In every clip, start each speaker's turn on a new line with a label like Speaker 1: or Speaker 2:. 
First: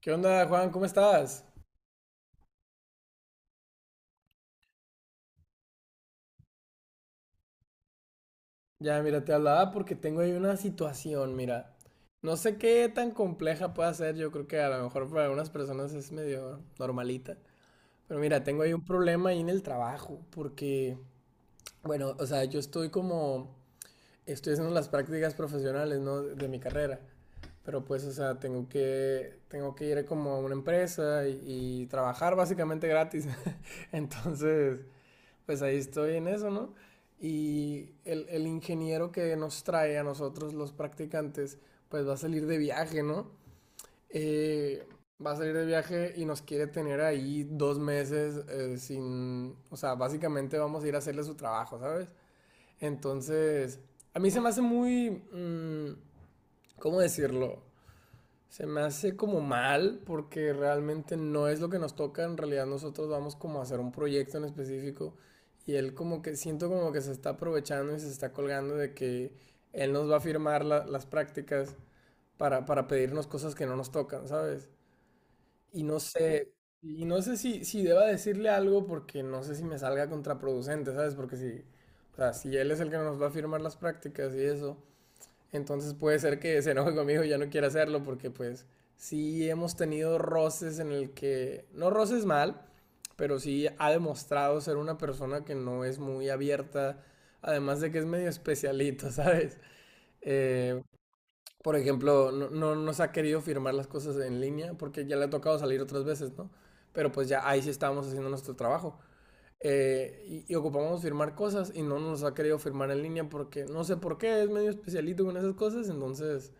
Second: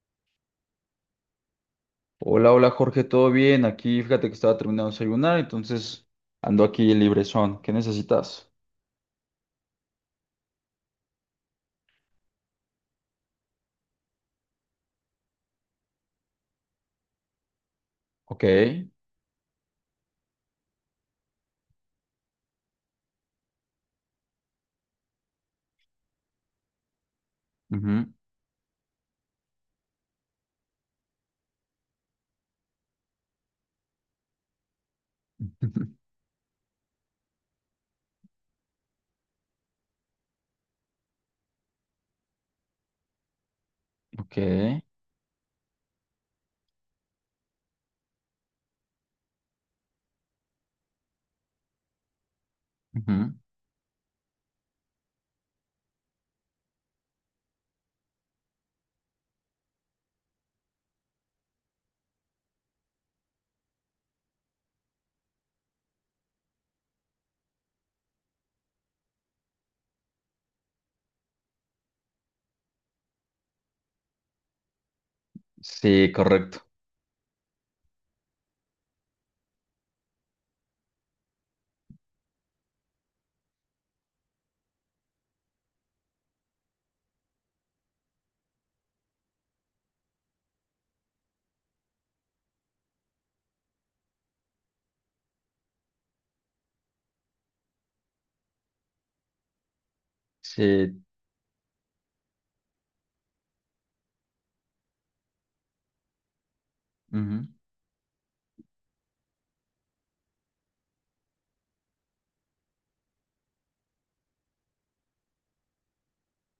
Speaker 1: ¿Qué onda, Juan? ¿Cómo estás?
Speaker 2: Hola, hola Jorge, ¿todo bien? Aquí fíjate que estaba terminando de desayunar, entonces ando aquí librezón. ¿Qué necesitas?
Speaker 1: Ya, mira, te hablaba porque tengo ahí una situación, mira. No sé qué tan compleja pueda ser, yo creo que a lo mejor para algunas personas es medio normalita. Pero mira,
Speaker 2: Ok,
Speaker 1: tengo ahí un problema ahí en el trabajo, porque, bueno, o sea, yo estoy como, estoy haciendo las prácticas profesionales, ¿no? De mi carrera. Pero pues,
Speaker 2: ujú.
Speaker 1: o sea, tengo que ir como a una empresa y trabajar básicamente gratis. Entonces, pues ahí estoy en eso, ¿no? Y el ingeniero que nos trae a nosotros los practicantes, pues va a salir de viaje, ¿no?
Speaker 2: Ok,
Speaker 1: Eh, Va a salir de viaje y nos quiere tener ahí dos meses sin, o sea, básicamente vamos a ir a hacerle su trabajo, ¿sabes?
Speaker 2: ujú.
Speaker 1: Entonces, a mí se me hace muy, ¿cómo decirlo? Se me hace como mal porque realmente no es lo que nos toca. En realidad nosotros vamos como a hacer un proyecto en específico y él como que siento como que se está aprovechando y se está colgando de que él nos va a firmar las prácticas para pedirnos cosas que no nos tocan, ¿sabes? Y no
Speaker 2: Sí,
Speaker 1: sé,
Speaker 2: correcto.
Speaker 1: y no sé si, si deba decirle algo porque no sé si me salga contraproducente, ¿sabes? Porque si, o sea, si él es el que nos va a firmar las prácticas y eso, entonces puede ser que se enoje conmigo y ya no quiera hacerlo porque pues sí hemos tenido roces en el que, no roces mal, pero sí ha demostrado ser una persona que no es muy abierta, además de que es medio especialito, ¿sabes? Eh,
Speaker 2: Sí,
Speaker 1: por ejemplo, no, no nos ha querido firmar las cosas en línea porque ya le ha tocado salir otras veces, ¿no? Pero pues
Speaker 2: ujú.
Speaker 1: ya ahí sí estábamos haciendo nuestro trabajo. Y ocupamos firmar cosas y no nos ha querido firmar en línea porque no sé por qué, es medio especialito con esas cosas, entonces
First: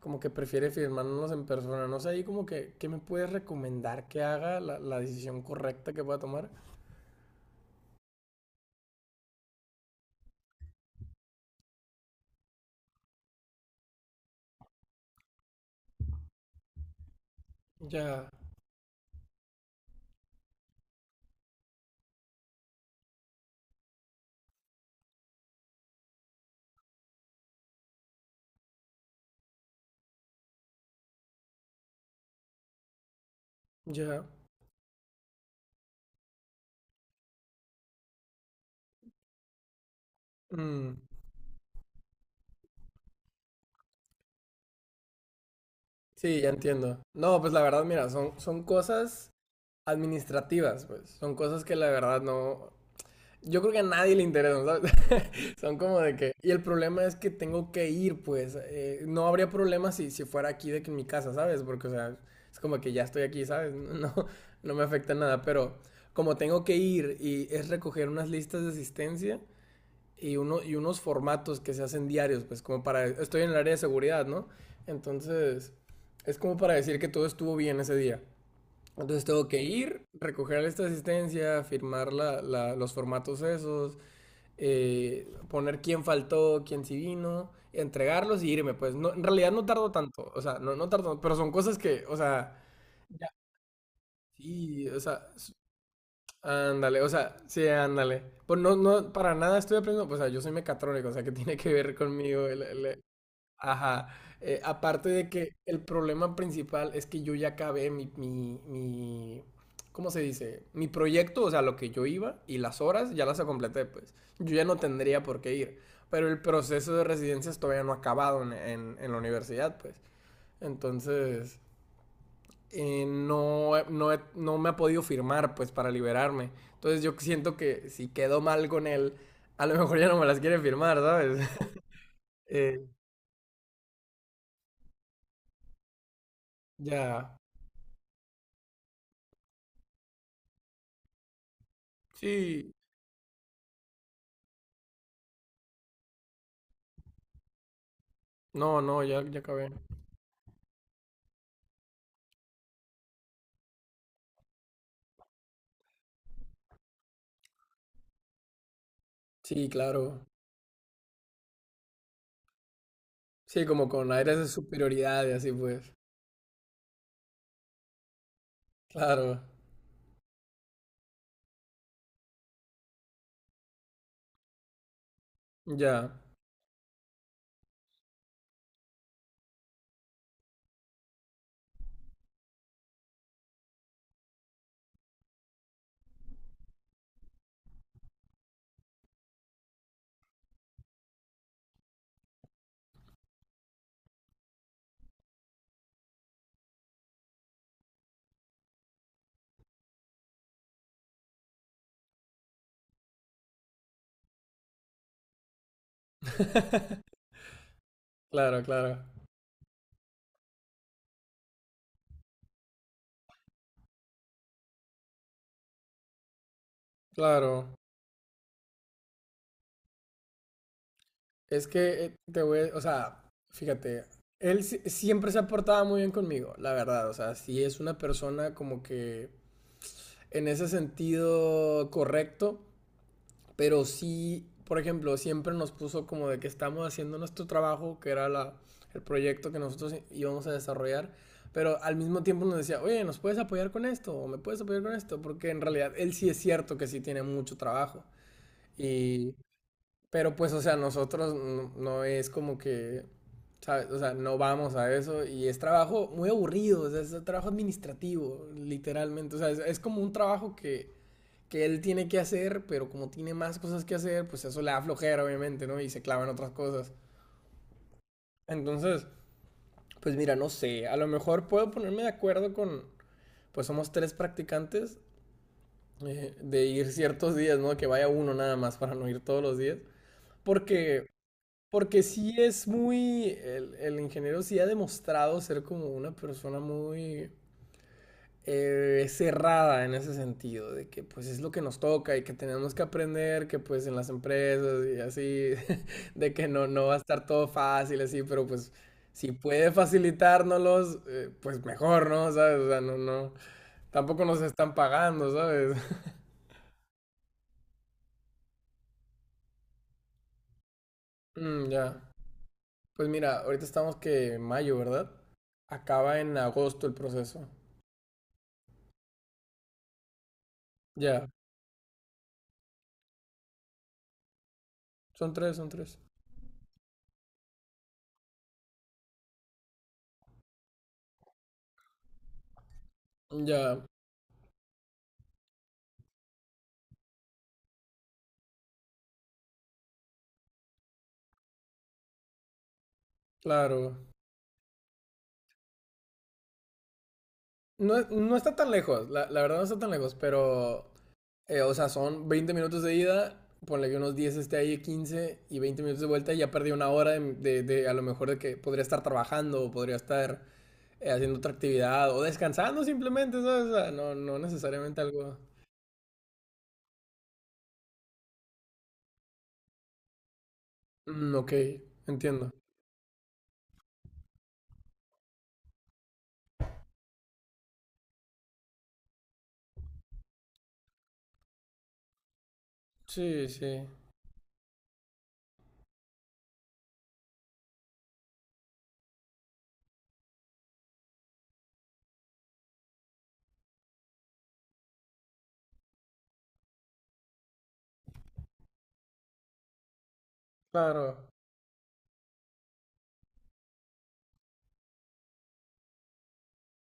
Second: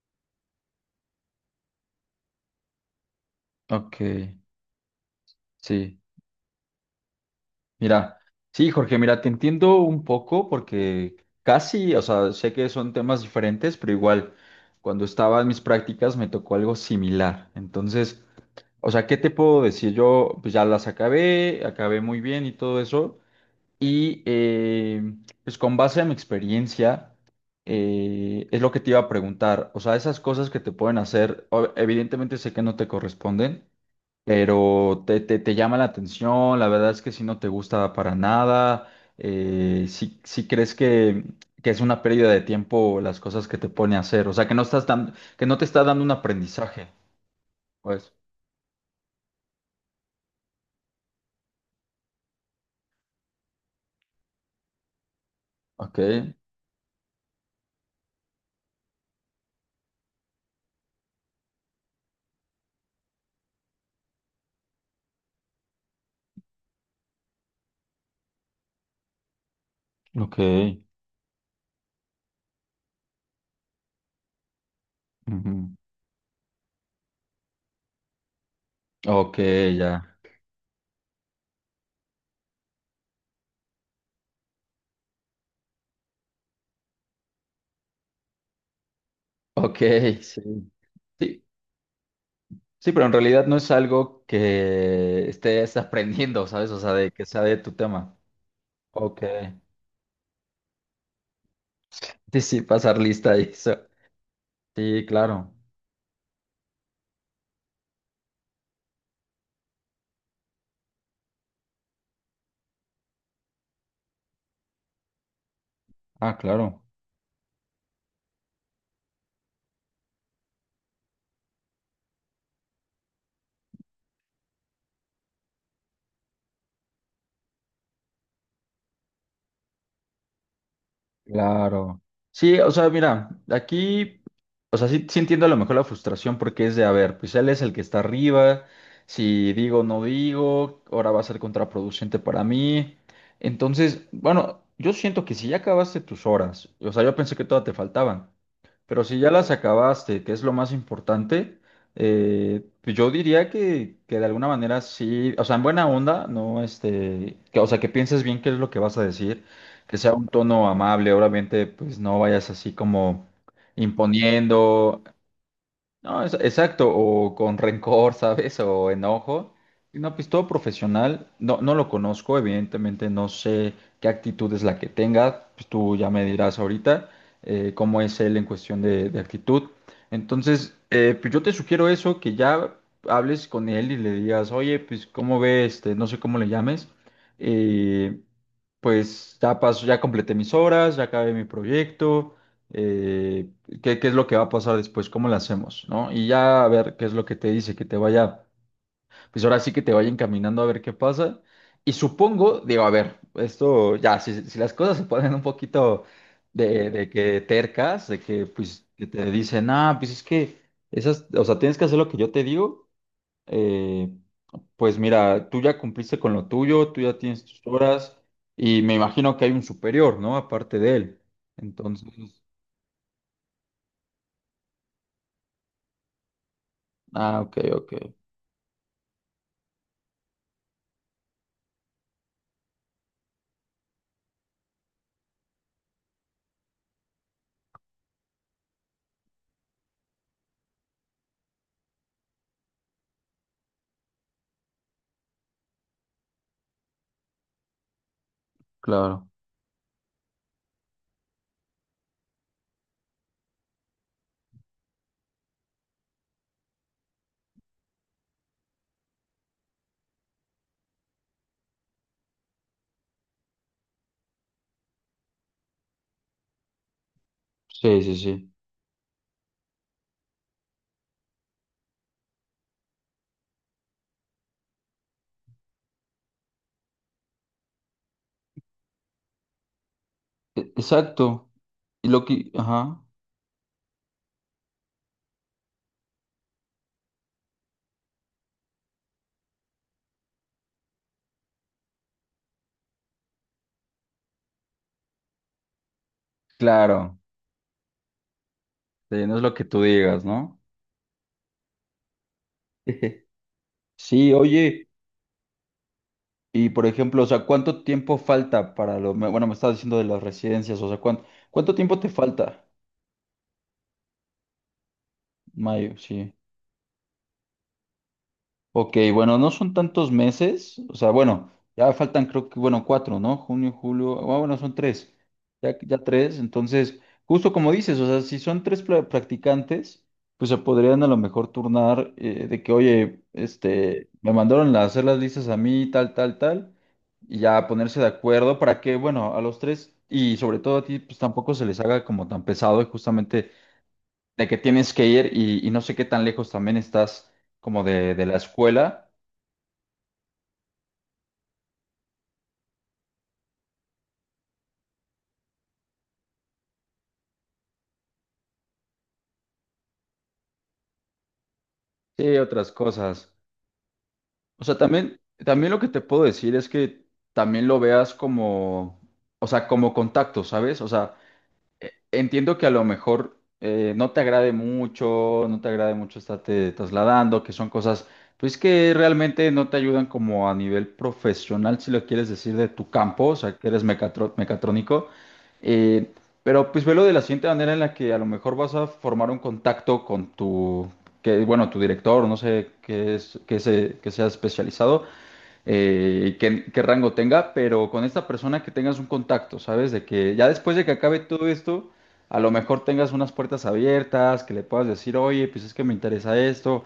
Speaker 1: como que prefiere firmarnos en persona. No sé, ahí como que, ¿qué me puedes
Speaker 2: Ok.
Speaker 1: recomendar que haga la decisión correcta
Speaker 2: Sí.
Speaker 1: que pueda tomar?
Speaker 2: Mira, sí, Jorge, mira, te entiendo un poco porque casi, o sea, sé que son temas diferentes, pero igual, cuando estaba en mis prácticas me tocó algo similar. Entonces,
Speaker 1: Ya,
Speaker 2: o sea, ¿qué te puedo decir? Yo pues ya las acabé, acabé muy bien y todo eso, y pues con base a mi experiencia, es lo que te iba a preguntar. O sea, esas cosas que te pueden hacer, o- evidentemente sé que no te corresponden,
Speaker 1: ya.
Speaker 2: pero te llama la atención. La verdad es que si no te gusta para nada, si, si crees
Speaker 1: mm,
Speaker 2: que es una pérdida de tiempo las cosas que te pone a hacer. O sea, que no estás dando, que no te está dando un
Speaker 1: sí, ya
Speaker 2: aprendizaje.
Speaker 1: entiendo. No, pues la verdad, mira,
Speaker 2: Pues,
Speaker 1: son cosas administrativas, pues. Son cosas que la verdad no, yo creo que a nadie le interesan, ¿sabes? Son como
Speaker 2: ok,
Speaker 1: de que... Y el problema es que tengo que ir, pues. No habría problema si, si fuera aquí de que en mi casa, ¿sabes? Porque, o sea, es como que ya estoy aquí, ¿sabes? No, no me afecta nada, pero como tengo que ir y es recoger unas listas de asistencia y,
Speaker 2: ok,
Speaker 1: uno, y unos formatos que se hacen diarios, pues como para... Estoy en el área de seguridad, ¿no?
Speaker 2: ujú.
Speaker 1: Entonces, es como para decir que todo estuvo bien ese día. Entonces
Speaker 2: Ok,
Speaker 1: tengo que ir,
Speaker 2: ya.
Speaker 1: recoger esta asistencia, firmar los formatos esos, poner quién faltó, quién sí vino, entregarlos y irme, pues no, en realidad no
Speaker 2: Ok,
Speaker 1: tardo tanto, o
Speaker 2: sí.
Speaker 1: sea, no, no tardo, pero
Speaker 2: Sí.
Speaker 1: son cosas que, o sea,
Speaker 2: Sí, pero en realidad no es algo
Speaker 1: sí, o sea,
Speaker 2: que estés aprendiendo, ¿sabes? O sea,
Speaker 1: ándale, o
Speaker 2: de que
Speaker 1: sea,
Speaker 2: sea de
Speaker 1: sí,
Speaker 2: tu tema.
Speaker 1: ándale. Pues no, no,
Speaker 2: Ok.
Speaker 1: para nada estoy aprendiendo, pues, o sea, yo soy mecatrónico, o sea, que tiene que ver
Speaker 2: Sí,
Speaker 1: conmigo
Speaker 2: sí, pasar lista y eso.
Speaker 1: ajá.
Speaker 2: Sí,
Speaker 1: Aparte de que
Speaker 2: claro.
Speaker 1: el problema principal es que yo ya acabé mi, ¿cómo se dice? Mi proyecto, o sea, lo que yo iba y las horas ya las completé, pues. Yo ya no tendría por qué ir. Pero
Speaker 2: Ah,
Speaker 1: el
Speaker 2: claro.
Speaker 1: proceso de residencias todavía no ha acabado en, en la universidad, pues. Entonces, no me ha podido firmar, pues, para liberarme. Entonces, yo siento que si quedo mal con él, a lo mejor ya no me las quiere firmar, ¿sabes?
Speaker 2: Claro. Sí, o
Speaker 1: Eh,
Speaker 2: sea, mira, aquí, o sea, sí, sí entiendo a lo mejor la frustración porque es de, a ver, pues
Speaker 1: ya.
Speaker 2: él es el que está arriba, si digo, no digo, ahora va a ser contraproducente para
Speaker 1: Sí,
Speaker 2: mí. Entonces, bueno, yo siento que si ya acabaste tus horas, o sea, yo pensé que todas te faltaban,
Speaker 1: no, no,
Speaker 2: pero si
Speaker 1: ya,
Speaker 2: ya
Speaker 1: ya
Speaker 2: las
Speaker 1: acabé.
Speaker 2: acabaste, que es lo más importante, pues yo diría que de alguna manera sí, o sea, en buena onda, no, este, que, o sea, que pienses bien qué es lo que vas a decir,
Speaker 1: Sí,
Speaker 2: que sea
Speaker 1: claro.
Speaker 2: un tono amable, obviamente, pues no vayas así como
Speaker 1: Sí, como con aires de
Speaker 2: imponiendo,
Speaker 1: superioridad y así pues.
Speaker 2: no, es- exacto, o con rencor, ¿sabes? O
Speaker 1: Claro,
Speaker 2: enojo. Y no, pues todo profesional, no, no lo conozco, evidentemente no sé qué actitud es la que tenga, pues tú ya
Speaker 1: ya.
Speaker 2: me dirás ahorita cómo es él en cuestión de actitud. Entonces, pues yo te sugiero eso, que ya hables con él y le digas, oye, pues cómo ve este, no sé cómo le llames. Eh, pues ya paso, ya completé mis horas, ya acabé mi proyecto. eh, ¿Qué, qué es lo que va a pasar después? ¿Cómo lo hacemos? ¿No? Y ya a ver qué es lo que te dice, que te vaya, pues ahora sí que te vaya encaminando a ver qué pasa. Y supongo, digo, a ver, esto ya, si, si las cosas se ponen un poquito de que tercas, de que
Speaker 1: Claro,
Speaker 2: pues
Speaker 1: claro,
Speaker 2: que te dicen, ah, pues es que esas, o sea, tienes que hacer lo que yo te digo. eh, pues mira, tú ya cumpliste con lo tuyo, tú ya tienes tus
Speaker 1: claro.
Speaker 2: horas y me imagino que hay un superior, ¿no? Aparte de él.
Speaker 1: Es que
Speaker 2: Entonces,
Speaker 1: te voy, o sea, fíjate, él siempre se ha portado muy bien conmigo, la verdad. O sea,
Speaker 2: ah, ok,
Speaker 1: sí es
Speaker 2: ok,
Speaker 1: una persona como que en ese sentido correcto. Pero sí, por ejemplo, siempre nos puso como de que estamos haciendo nuestro trabajo, que era el proyecto que nosotros íbamos a desarrollar, pero al mismo tiempo nos decía, oye, ¿nos puedes apoyar con esto? ¿O me puedes apoyar con esto? Porque en realidad él sí es cierto que sí tiene mucho trabajo.
Speaker 2: claro.
Speaker 1: Y, pero pues, o sea, nosotros no, no es como que, ¿sabes? O sea, no vamos a eso y es trabajo muy aburrido, o sea, es trabajo administrativo, literalmente. O sea, es como un trabajo que él tiene que hacer, pero como tiene más cosas que hacer, pues eso le da flojera, obviamente, ¿no? Y se clava en otras cosas.
Speaker 2: Sí, sí, sí.
Speaker 1: Entonces, pues mira, no sé, a lo mejor puedo ponerme de acuerdo con, pues somos tres practicantes, de ir ciertos días, ¿no? Que vaya uno nada más para no ir todos los días.
Speaker 2: E-
Speaker 1: Porque,
Speaker 2: Exacto.
Speaker 1: porque
Speaker 2: Y lo
Speaker 1: sí
Speaker 2: que,
Speaker 1: es
Speaker 2: ajá,
Speaker 1: muy, el ingeniero sí ha demostrado ser como una persona muy cerrada en ese sentido, de que pues es lo que nos toca y que tenemos que aprender, que pues en las empresas y así, de que no, no va a
Speaker 2: claro,
Speaker 1: estar todo fácil así, pero pues
Speaker 2: sí,
Speaker 1: si
Speaker 2: no es lo que
Speaker 1: puede
Speaker 2: tú digas, ¿no?
Speaker 1: facilitárnoslos, pues mejor, ¿no? ¿Sabes? O sea, no, no, tampoco
Speaker 2: Sí,
Speaker 1: nos están
Speaker 2: oye,
Speaker 1: pagando, ¿sabes?
Speaker 2: y por ejemplo, o sea, ¿cuánto tiempo falta para lo, me- bueno, me estás diciendo de las residencias, o sea, ¿cuánto,
Speaker 1: Mm,
Speaker 2: cuánto tiempo te
Speaker 1: ya.
Speaker 2: falta?
Speaker 1: Pues mira, ahorita estamos que en mayo, ¿verdad?
Speaker 2: Mayo,
Speaker 1: Acaba
Speaker 2: sí.
Speaker 1: en agosto el proceso.
Speaker 2: Ok, bueno, no son tantos meses, o sea,
Speaker 1: Ya,
Speaker 2: bueno, ya faltan creo que, bueno, cuatro, ¿no? Junio, julio, ah, bueno, son tres,
Speaker 1: son tres, son
Speaker 2: ya,
Speaker 1: tres.
Speaker 2: ya tres. Entonces, justo como dices, o sea, si son tres pla- practicantes, pues se podrían a lo mejor turnar, de que, oye,
Speaker 1: Ya,
Speaker 2: este, me mandaron a hacer las listas a mí, tal, tal, tal, y ya ponerse de acuerdo para que, bueno, a los tres, y sobre todo a ti, pues tampoco se les haga como tan pesado, y justamente
Speaker 1: claro.
Speaker 2: de que tienes que ir y no sé qué tan lejos también estás como
Speaker 1: No,
Speaker 2: de
Speaker 1: no
Speaker 2: la
Speaker 1: está tan lejos,
Speaker 2: escuela.
Speaker 1: la verdad no está tan lejos, pero o sea, son 20 minutos de ida, ponle que unos 10 esté ahí, 15 y 20 minutos de vuelta y ya perdí una hora de, de a lo mejor de que podría estar trabajando o podría estar haciendo otra actividad o
Speaker 2: Sí, otras
Speaker 1: descansando
Speaker 2: cosas.
Speaker 1: simplemente, ¿sabes? O sea, no, no
Speaker 2: O sea,
Speaker 1: necesariamente
Speaker 2: también,
Speaker 1: algo.
Speaker 2: también lo que te puedo decir es que también lo veas como, o sea, como contacto, ¿sabes? O sea,
Speaker 1: Mm, ok, entiendo.
Speaker 2: entiendo que a lo mejor no te agrade mucho, no te agrade mucho estarte trasladando, que son cosas, pues que realmente no te ayudan como a nivel profesional, si lo quieres decir, de tu campo, o
Speaker 1: Sí,
Speaker 2: sea, que
Speaker 1: sí,
Speaker 2: eres mecatro- mecatrónico. Eh, pero pues velo de la siguiente manera en la que a lo mejor vas a formar un contacto con tu, que, bueno, tu director, no sé qué es, qué se, qué sea especializado, qué, qué rango tenga, pero con esta persona que tengas un contacto, ¿sabes? De que ya después de que acabe
Speaker 1: claro.
Speaker 2: todo esto, a lo mejor tengas unas puertas abiertas, que le puedas decir, oye, pues es que me interesa esto,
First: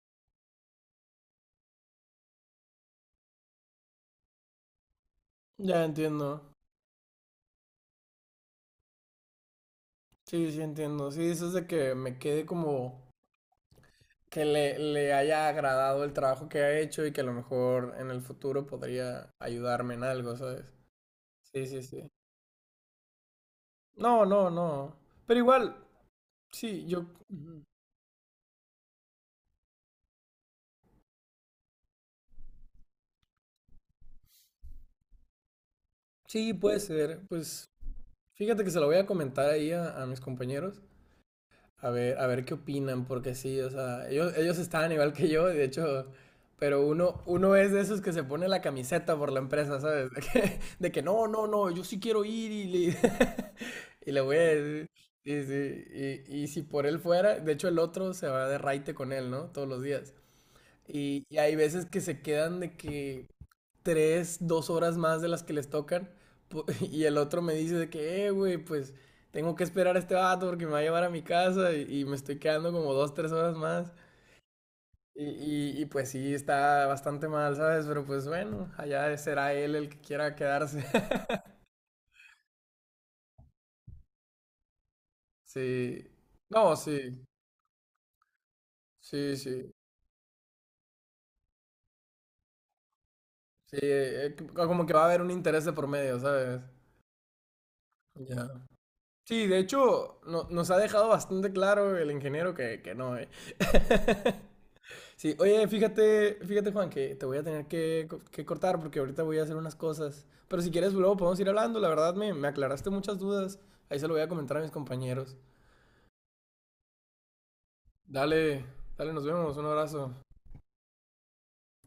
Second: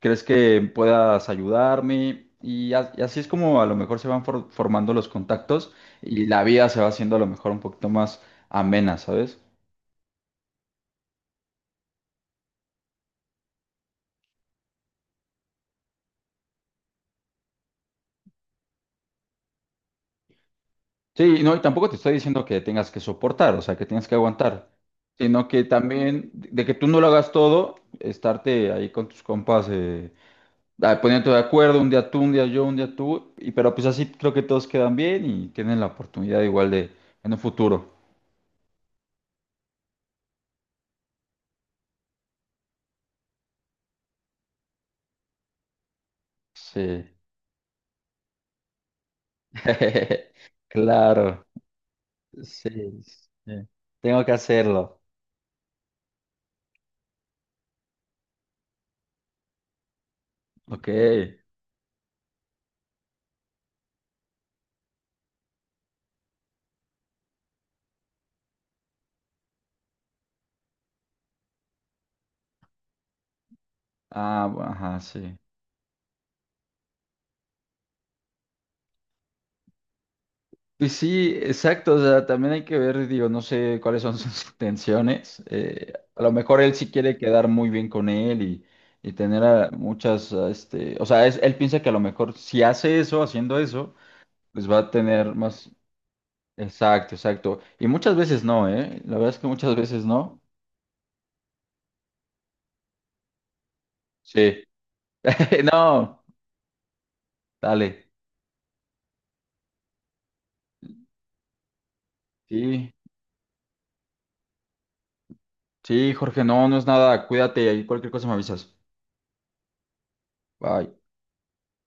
Speaker 2: ¿crees que puedas ayudarme? Y, a- y así es como a lo mejor se van for- formando los contactos
Speaker 1: Ya
Speaker 2: y
Speaker 1: entiendo.
Speaker 2: la vida se va haciendo a lo mejor un poquito más amena, ¿sabes?
Speaker 1: Sí, sí, entiendo. Sí, dices de que me quede como que le haya agradado el trabajo que ha hecho y que a lo mejor en el futuro podría ayudarme en algo, ¿sabes?
Speaker 2: Sí, no, y
Speaker 1: Sí, sí,
Speaker 2: tampoco te
Speaker 1: sí.
Speaker 2: estoy diciendo que tengas que soportar, o sea, que tengas que
Speaker 1: No, no,
Speaker 2: aguantar,
Speaker 1: no. Pero
Speaker 2: sino que
Speaker 1: igual,
Speaker 2: también de que
Speaker 1: sí,
Speaker 2: tú no
Speaker 1: yo...
Speaker 2: lo hagas
Speaker 1: ujú.
Speaker 2: todo, estarte ahí con tus compas, ah, poniéndote de acuerdo, un día tú, un día yo, un día tú, y pero pues así creo que todos quedan bien y tienen la oportunidad
Speaker 1: Sí,
Speaker 2: igual
Speaker 1: puede
Speaker 2: de
Speaker 1: ser.
Speaker 2: en un
Speaker 1: Pues
Speaker 2: futuro.
Speaker 1: fíjate que se lo voy a comentar ahí a mis compañeros. A ver qué opinan, porque sí, o sea, ellos estaban igual que yo, de hecho, pero
Speaker 2: Sí.
Speaker 1: uno, uno es de esos que se pone la camiseta por la empresa, ¿sabes? De que, no, no,
Speaker 2: Claro.
Speaker 1: no, yo sí quiero ir y le,
Speaker 2: Sí, sí.
Speaker 1: y le
Speaker 2: Tengo que
Speaker 1: voy a decir,
Speaker 2: hacerlo.
Speaker 1: sí, sí, y si por él fuera, de hecho el otro se va de raite con él, ¿no? Todos los días.
Speaker 2: Ok.
Speaker 1: Y hay veces que se quedan de que, tres, dos horas más de las que les tocan. Y el otro me dice de que, güey, pues tengo que esperar a este vato porque me va a llevar a mi casa y me estoy quedando como dos, tres horas más.
Speaker 2: Ah, bu- ajá,
Speaker 1: Y,
Speaker 2: sí.
Speaker 1: y, pues sí, está bastante mal, ¿sabes? Pero pues bueno, allá será él el que quiera quedarse.
Speaker 2: Y sí, exacto, o sea, también hay que ver, digo, no sé cuáles son sus intenciones.
Speaker 1: Sí.
Speaker 2: A lo mejor
Speaker 1: No,
Speaker 2: él sí quiere
Speaker 1: sí.
Speaker 2: quedar muy bien con él y
Speaker 1: Sí,
Speaker 2: tener a
Speaker 1: sí.
Speaker 2: muchas, a este, o sea, es- él piensa que a lo mejor si hace eso, haciendo
Speaker 1: Sí,
Speaker 2: eso, pues va
Speaker 1: como
Speaker 2: a
Speaker 1: que va a haber un
Speaker 2: tener
Speaker 1: interés
Speaker 2: más,
Speaker 1: de por medio, ¿sabes?
Speaker 2: exacto, exacto. Y muchas veces
Speaker 1: Ya.
Speaker 2: no, ¿eh? La verdad es
Speaker 1: Sí,
Speaker 2: que
Speaker 1: de
Speaker 2: muchas veces
Speaker 1: hecho,
Speaker 2: no.
Speaker 1: nos ha dejado bastante claro el ingeniero que no, ¿eh?
Speaker 2: Sí.
Speaker 1: Sí, oye,
Speaker 2: No,
Speaker 1: fíjate, fíjate Juan, que te voy a tener
Speaker 2: dale.
Speaker 1: que, que cortar porque ahorita voy a hacer unas cosas. Pero si quieres, luego podemos ir hablando. La verdad, me aclaraste
Speaker 2: Sí,
Speaker 1: muchas dudas. Ahí se lo voy a comentar a mis compañeros.
Speaker 2: sí, Jorge, no, no es nada, cuídate, ahí cualquier cosa me
Speaker 1: Dale,
Speaker 2: avisas.
Speaker 1: dale, nos vemos. Un abrazo.
Speaker 2: Bye.